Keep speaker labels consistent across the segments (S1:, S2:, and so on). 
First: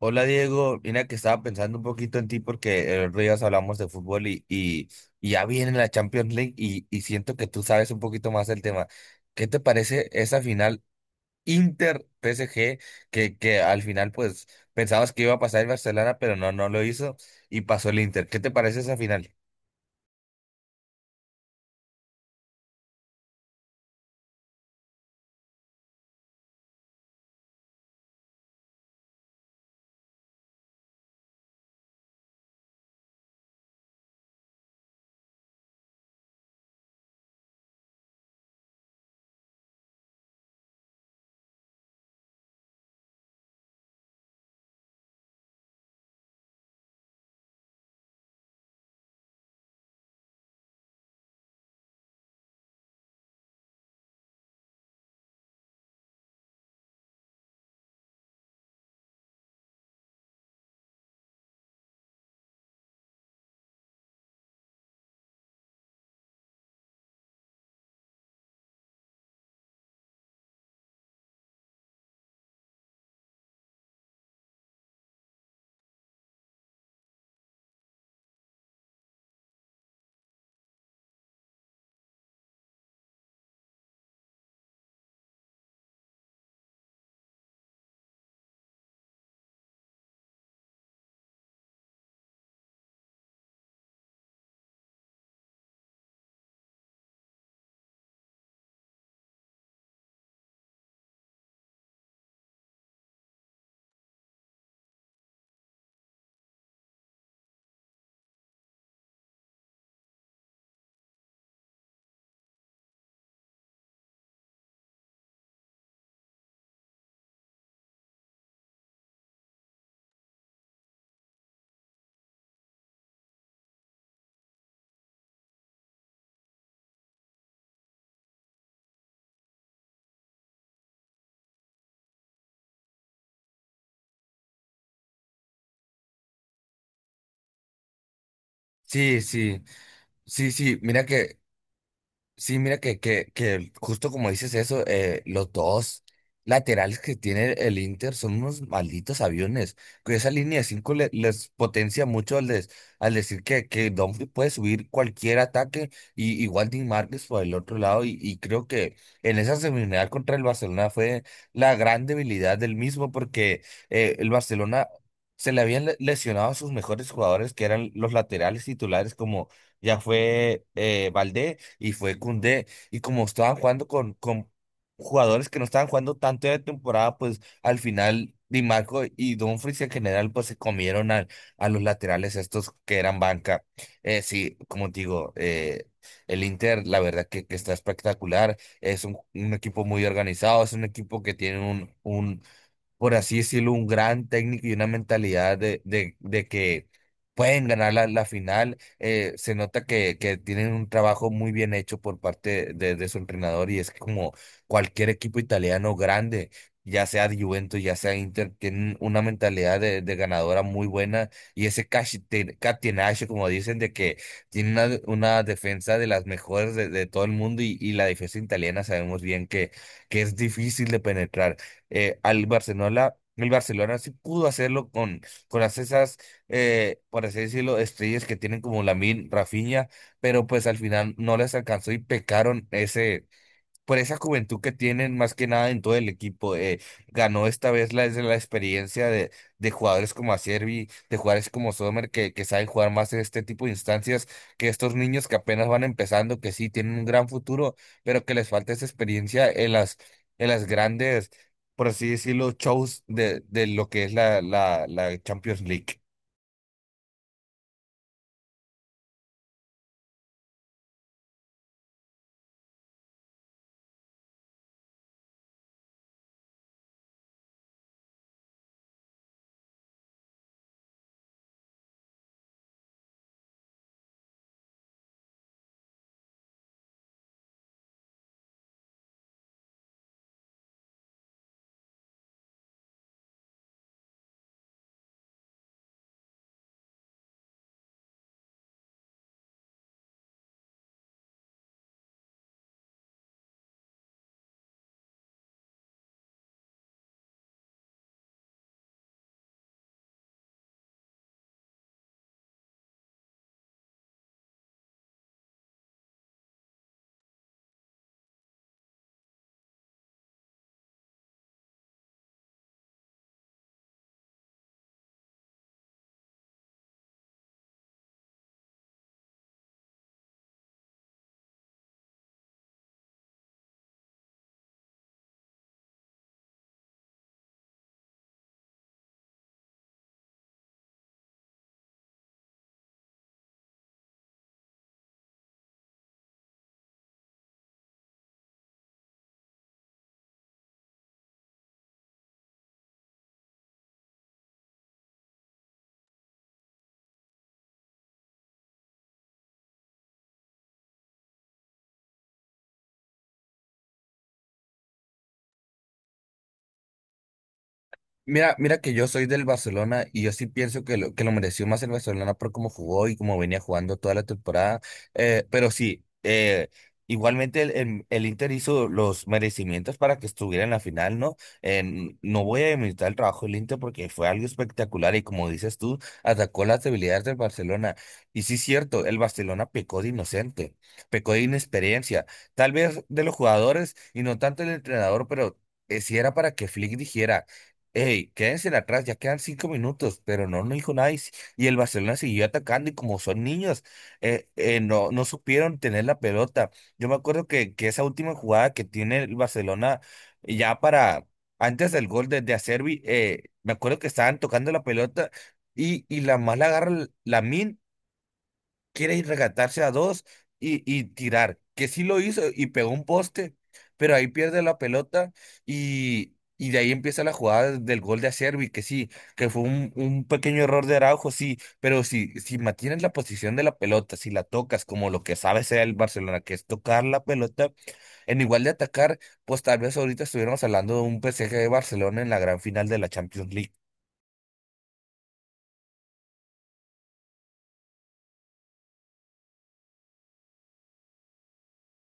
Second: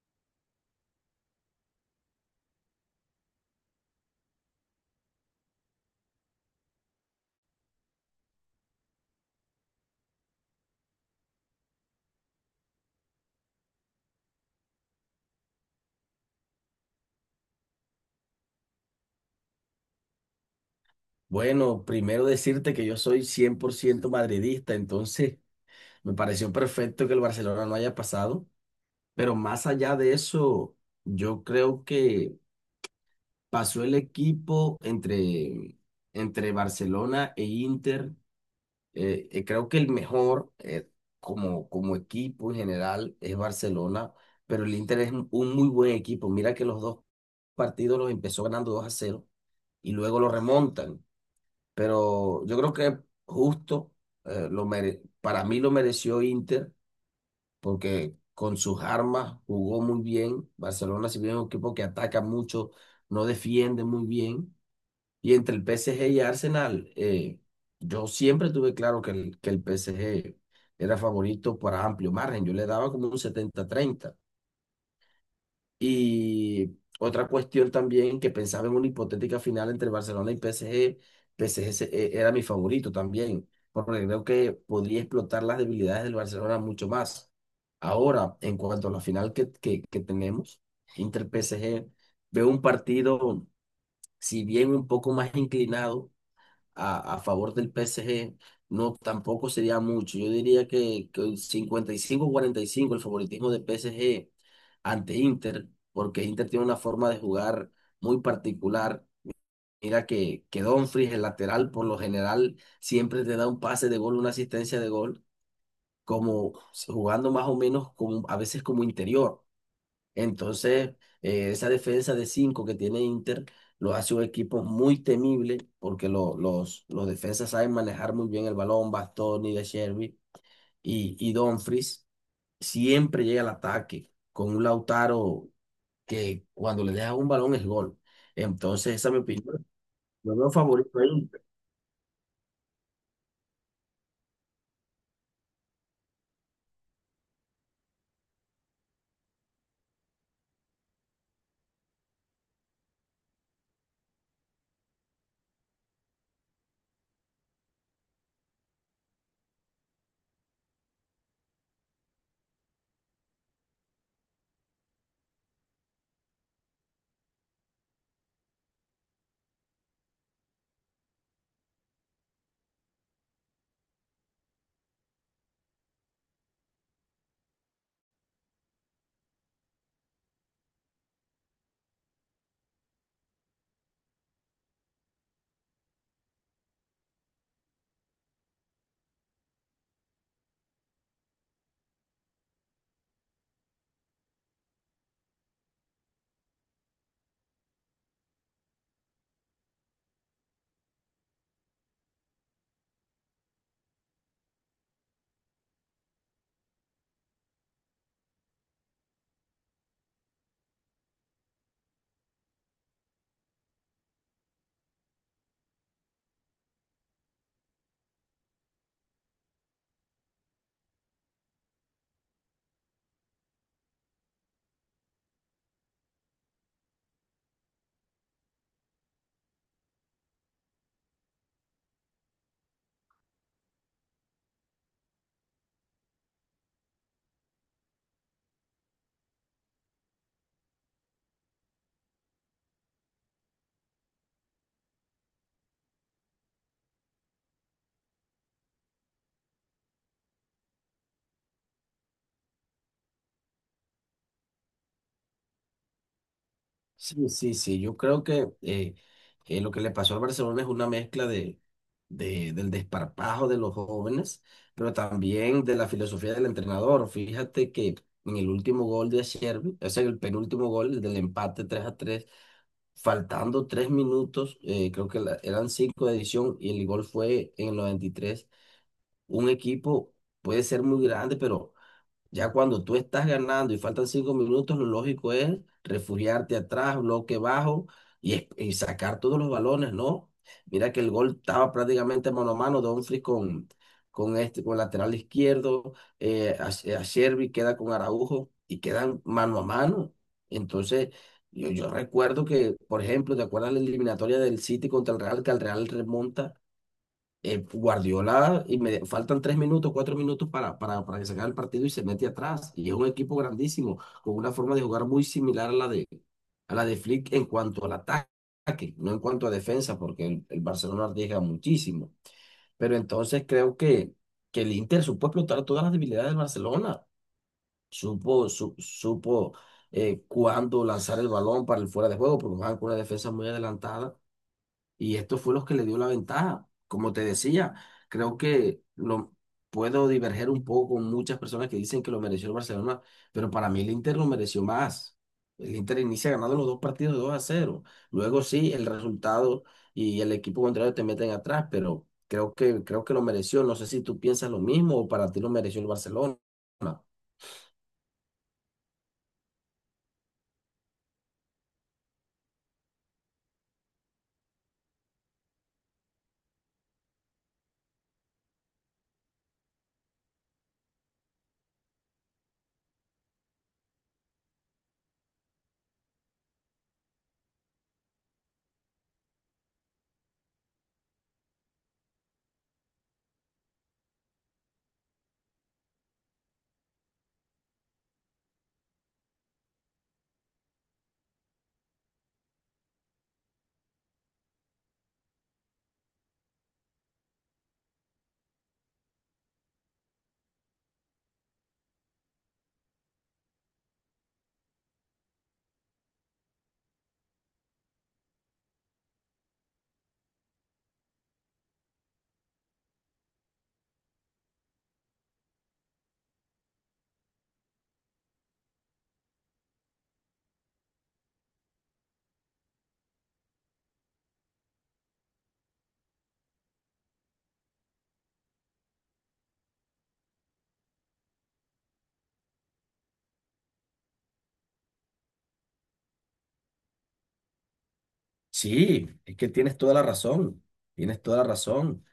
S1: Hola Diego, mira que estaba pensando un poquito en ti porque el otro día hablamos de fútbol y ya viene la Champions League y siento que tú sabes un poquito más del tema. ¿Qué te parece esa final Inter-PSG que al final pues pensabas que iba a pasar el Barcelona pero no lo hizo y pasó el Inter? ¿Qué te parece esa final?
S2: Bueno, primero decirte que yo soy 100% madridista, entonces me pareció perfecto que el Barcelona no haya pasado, pero más allá de eso, yo creo que pasó el equipo entre, entre Barcelona e Inter. Creo que el mejor como, como equipo en general es Barcelona, pero el Inter es un muy buen equipo. Mira que los dos partidos los empezó ganando 2-0 y luego lo remontan, pero yo creo que justo para mí lo mereció Inter porque con sus armas jugó muy bien. Barcelona, si bien es un equipo que ataca mucho, no defiende muy bien. Y entre el PSG y Arsenal, yo siempre tuve claro que el PSG era favorito por amplio margen. Yo le daba como un 70-30. Y otra cuestión también que pensaba en una hipotética final entre Barcelona y PSG, PSG era mi favorito también, porque creo que podría explotar las debilidades del Barcelona mucho más. Ahora, en cuanto a la final que tenemos, Inter-PSG, veo un partido, si bien un poco más inclinado, a favor del PSG, no, tampoco sería mucho. Yo diría que un 55-45 el favoritismo de PSG ante Inter, porque Inter tiene una forma de jugar muy particular. Mira que Dumfries, el lateral, por lo general, siempre te da un pase de gol, una asistencia de gol, como jugando más o menos como, a veces como interior. Entonces, esa defensa de cinco que tiene Inter lo hace un equipo muy temible porque los defensas saben manejar muy bien el balón, Bastoni, De Sherby y Dumfries. Siempre llega al ataque con un Lautaro que cuando le deja un balón es gol. Entonces, esa es mi
S1: Sí, sí,
S2: opinión. Yo veo
S1: sí, sí,
S2: favorito
S1: mira
S2: ahí.
S1: que sí, mira que justo como dices eso, los dos laterales que tiene el Inter son unos malditos aviones. Que esa línea de cinco les potencia mucho al decir que Dumfries puede subir cualquier ataque y igual Dean Márquez por el otro lado. Y creo que en esa semifinal contra el Barcelona fue la gran debilidad del mismo porque el Barcelona se le habían lesionado a sus mejores jugadores que eran los laterales titulares como ya fue Valdé y fue Koundé. Y como estaban jugando con jugadores que no estaban jugando tanto de temporada, pues al final Di Marco y Dumfries en general pues se comieron los laterales estos que eran banca. Sí, como te digo, el Inter la verdad que está espectacular. Es un equipo muy organizado, es un equipo que tiene un, por así decirlo, un gran técnico y una mentalidad de que pueden ganar la final. Se nota que tienen un trabajo muy bien hecho por parte de su entrenador y es como cualquier equipo italiano grande. Ya sea Juventus, ya sea Inter, tienen una mentalidad de ganadora muy buena y ese catenaccio, como dicen, de que tiene una defensa de las mejores de todo el mundo y la defensa italiana sabemos bien que es difícil de penetrar al Barcelona. El Barcelona sí pudo hacerlo con por así decirlo, estrellas que tienen como Lamine, Rafinha, pero pues al final no les alcanzó y pecaron ese por esa juventud que tienen más que nada en todo el equipo. Ganó esta vez es la experiencia de jugadores como Acerbi, de jugadores como Sommer, que saben jugar más en este tipo de instancias, que estos niños que apenas van empezando, que sí tienen un gran futuro, pero que les falta esa experiencia en las grandes, por así decirlo, shows de lo que es la Champions League.
S2: Sí, sí, sí. Yo creo que lo que le pasó al Barcelona es una mezcla del desparpajo de los jóvenes, pero también de la filosofía del entrenador. Fíjate que en el último gol de Xervi, o sea, en el penúltimo gol, el del empate 3-3 faltando tres minutos, creo que eran cinco de edición y el gol fue en el 93. Un equipo puede ser muy grande, pero ya cuando tú estás ganando y faltan cinco minutos, lo lógico es refugiarte atrás, bloque bajo y, y sacar todos los balones, ¿no? Mira que el gol estaba prácticamente mano a mano, Dumfries con este, con el lateral izquierdo, a Sherby queda con Araujo y quedan mano a mano. Entonces, yo recuerdo que, por ejemplo, ¿te acuerdas la eliminatoria del City contra el Real, que el Real remonta? Guardiola, y me faltan tres minutos, cuatro minutos para que se acabe el partido y se mete atrás. Y es un equipo grandísimo, con una forma de jugar muy similar a la de Flick en cuanto al ataque, no en cuanto a defensa, porque el Barcelona arriesga muchísimo. Pero entonces creo que el Inter supo explotar todas las debilidades del Barcelona, supo cuándo lanzar el balón para el fuera de juego, porque jugaban con una defensa muy adelantada y esto fue lo que le dio la ventaja. Como te decía, creo que lo puedo diverger un poco con muchas personas que dicen que lo mereció el Barcelona, pero para mí el Inter lo mereció más. El Inter inicia ganando los dos partidos 2-0. Luego sí, el resultado y el equipo contrario te meten atrás, pero creo que lo mereció. No sé si tú piensas lo mismo o para ti lo mereció el Barcelona.
S1: Mira, mira que yo soy del Barcelona y yo sí pienso que lo mereció más el Barcelona por cómo jugó y cómo venía jugando toda la temporada. Pero sí, igualmente el Inter hizo los merecimientos para que estuviera en la final, ¿no? No voy a demeritar el trabajo del Inter porque fue algo espectacular y como dices tú, atacó las debilidades del Barcelona. Y sí es cierto, el Barcelona pecó de inocente, pecó de inexperiencia, tal vez de los jugadores y no tanto el entrenador, pero si era para que Flick dijera: "Ey, quédense atrás, ya quedan cinco minutos", pero no dijo nada. Y, si- Y el Barcelona siguió atacando y como son niños, no supieron tener la pelota. Yo me acuerdo que esa última jugada que tiene el Barcelona ya para, antes del gol de Acerbi, me acuerdo que estaban tocando la pelota y la agarra, la quiere ir regatarse a dos y tirar, que sí lo hizo y pegó un poste, pero ahí pierde la pelota y de ahí empieza la jugada del gol de Acerbi, que sí, que fue un pequeño error de Araujo, sí, pero si, si mantienes la posición de la pelota, si la tocas como lo que sabe sea el Barcelona, que es tocar la pelota, en igual de atacar, pues tal vez ahorita estuviéramos hablando de un PSG de Barcelona en la gran final de la Champions League.
S2: Sí, es que tienes toda la razón, tienes toda la razón.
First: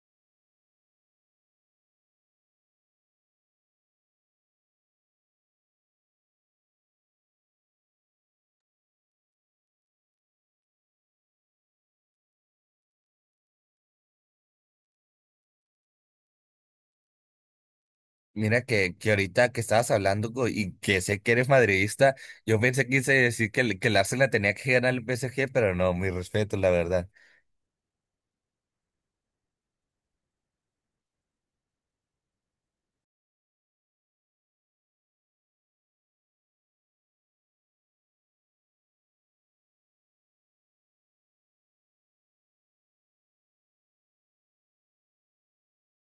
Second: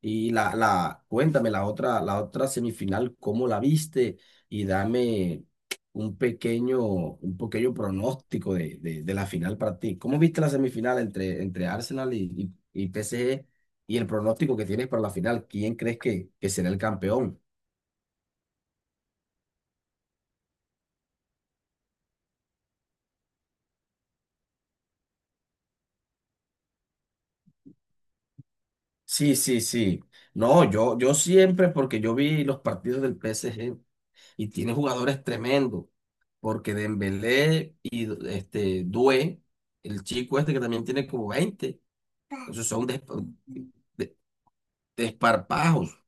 S2: Y cuéntame la otra semifinal, ¿cómo la viste? Y dame un pequeño pronóstico de la final para ti. ¿Cómo viste la semifinal entre, entre Arsenal y PSG? Y el pronóstico que tienes para la final, ¿quién crees que será el campeón?
S1: Mira que ahorita que estabas y que sé que eres madridista, yo pensé que quise decir que el Arsenal tenía que ganar el PSG, pero no, mi respeto, la verdad.
S2: Sí, sí, sí. No, yo siempre, porque yo vi los partidos del PSG. Y tiene jugadores tremendos, porque Dembélé y este Doué, el chico este que también tiene como veinte, esos son despa- de- desparpajos.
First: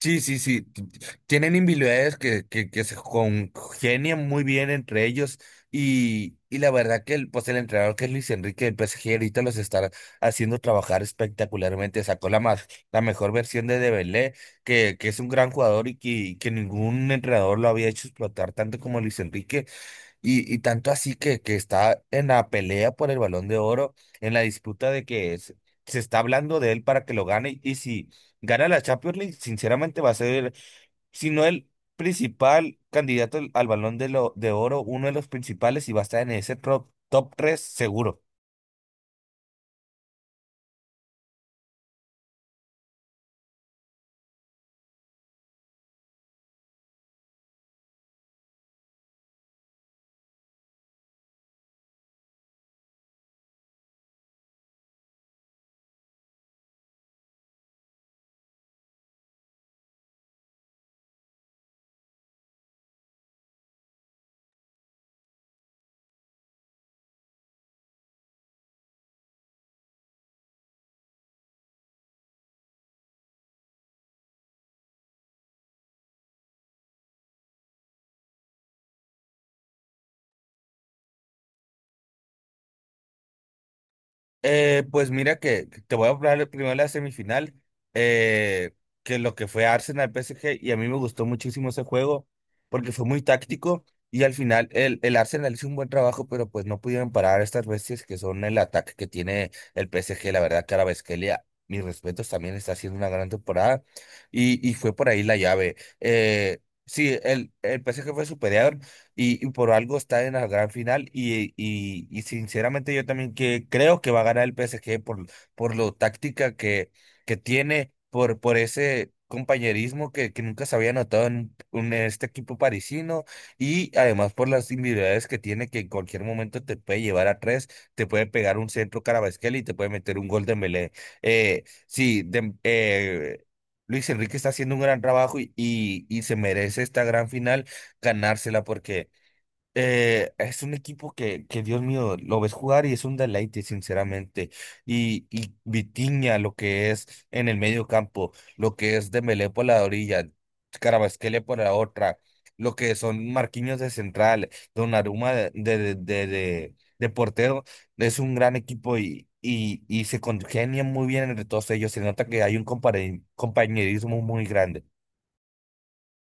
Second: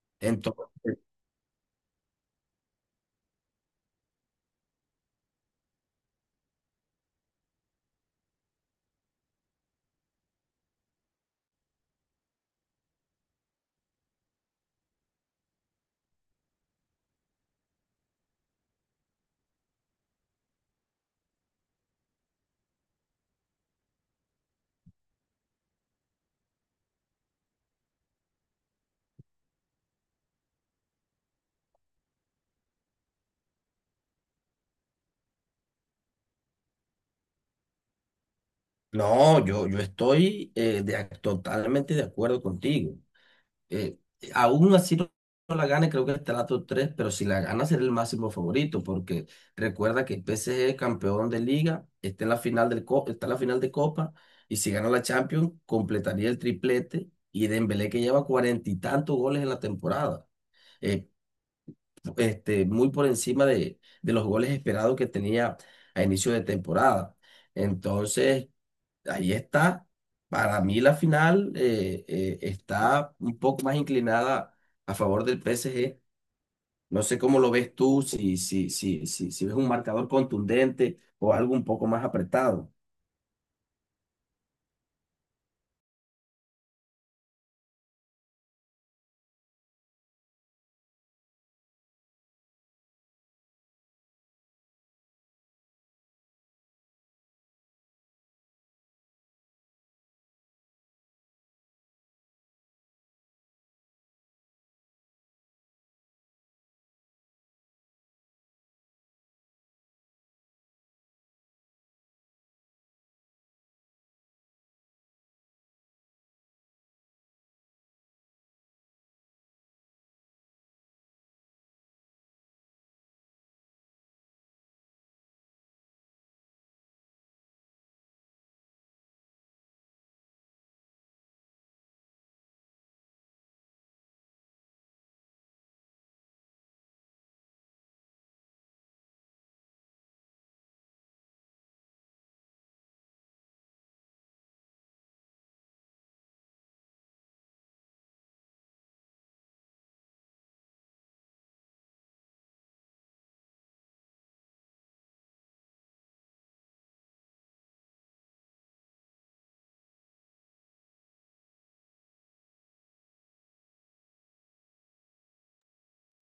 S1: Sí, sí, sí.
S2: Entonces,
S1: Tienen individualidades que se congenian muy bien entre ellos. Y la verdad que el, pues el entrenador que es Luis Enrique del PSG ahorita los está haciendo trabajar espectacularmente. Sacó la mejor versión de Dembélé, que es un gran jugador y que ningún entrenador lo había hecho explotar tanto como Luis Enrique. Y tanto así que está en la pelea por el Balón de Oro, en la disputa de se está hablando de él para que lo gane. Y si gana la Champions League, sinceramente va a ser, si no el principal candidato al Balón de Oro, uno de los principales y va a estar en ese top 3 seguro.
S2: no, yo estoy totalmente de acuerdo contigo. eh, Aún así no, no la gane, creo que estará top tres, pero si la gana será el máximo favorito, porque recuerda que el PSG es campeón de liga, está en la final está en la final de Copa, y si gana la Champions, completaría el triplete, y Dembélé que lleva cuarenta y tantos goles en la temporada, eh, muy por encima de los goles esperados que tenía a inicio de temporada. Entonces, ahí está. Para mí la final está un poco más inclinada a favor del PSG. No sé cómo lo ves tú, si, si, si, si ves un marcador contundente o algo un poco más apretado.
S1: Pues mira que te voy a hablar primero de la semifinal, eh, que lo que fue Arsenal PSG, y a mí me gustó muchísimo ese juego porque fue muy táctico y al final el Arsenal hizo un buen trabajo, pero pues no pudieron parar a estas bestias que son el ataque que tiene el PSG, la verdad, Kvaratskhelia, mis respetos, también está haciendo una gran temporada y fue por ahí la llave. Sí, el PSG fue superior, y por algo está en la gran final y sinceramente yo también que creo que va a ganar el PSG por lo táctica que tiene, por ese compañerismo que nunca se había notado en este equipo parisino y además por las individualidades que tiene que en cualquier momento te puede llevar a tres, te puede pegar un centro Carabasquel y te puede meter un gol de Melé. Eh, sí, de- eh, Luis Enrique está haciendo un gran trabajo y y se merece esta gran final ganársela porque es un equipo que, Dios mío, lo ves jugar y es un deleite, sinceramente. Y Vitinha, lo que es en el medio campo, lo que es Dembélé por la orilla, Carabasquele por la otra, lo que son Marquinhos de central, Donnarumma de portero, es un gran equipo y se congenian muy bien entre todos ellos. Se nota que hay un compañerismo muy grande.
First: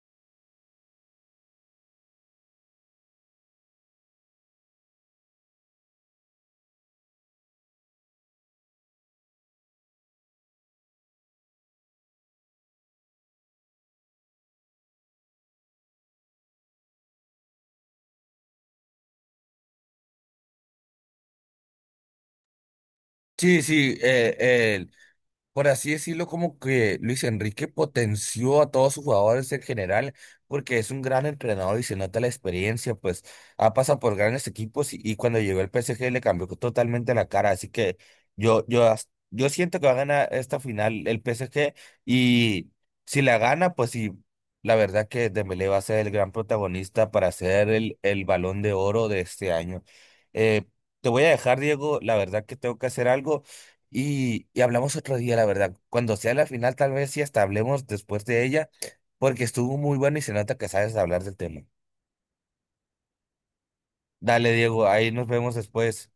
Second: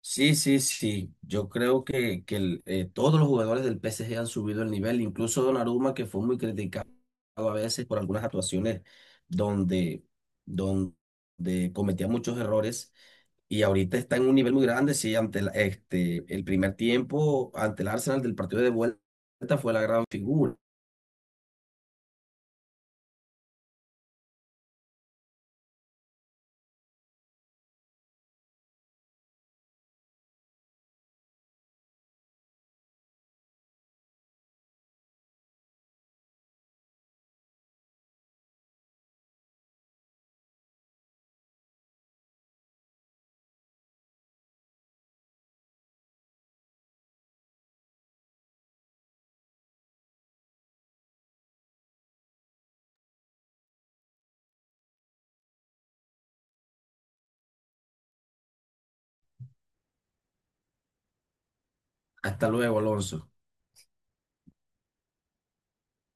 S2: Sí, sí, sí. Yo creo que el, todos los jugadores del PSG han subido el nivel, incluso Donnarumma, que fue muy criticado a veces por algunas actuaciones donde, donde cometía muchos errores. Y ahorita está en un nivel muy grande, sí, ante este, el primer tiempo, ante el Arsenal del partido de vuelta fue la gran figura.
S1: Sí, sí, por así decirlo, como que Luis Enrique potenció a todos sus jugadores en general, porque es un gran entrenador y se nota la experiencia, pues ha pasado por grandes equipos y cuando llegó el PSG le cambió totalmente la cara, así que yo siento que va a ganar esta final el PSG y si la gana, pues sí, la verdad que Dembélé va a ser el gran protagonista para ser el Balón de Oro de este año. Eh, Te voy a dejar, Diego, la verdad que tengo que hacer algo. Y hablamos otro día, la verdad. Cuando sea la final, tal vez sí hasta hablemos después de ella, porque estuvo muy bueno y se nota que sabes hablar del tema.
S2: Hasta luego, Alonso.
S1: Dale, Diego, ahí nos vemos después.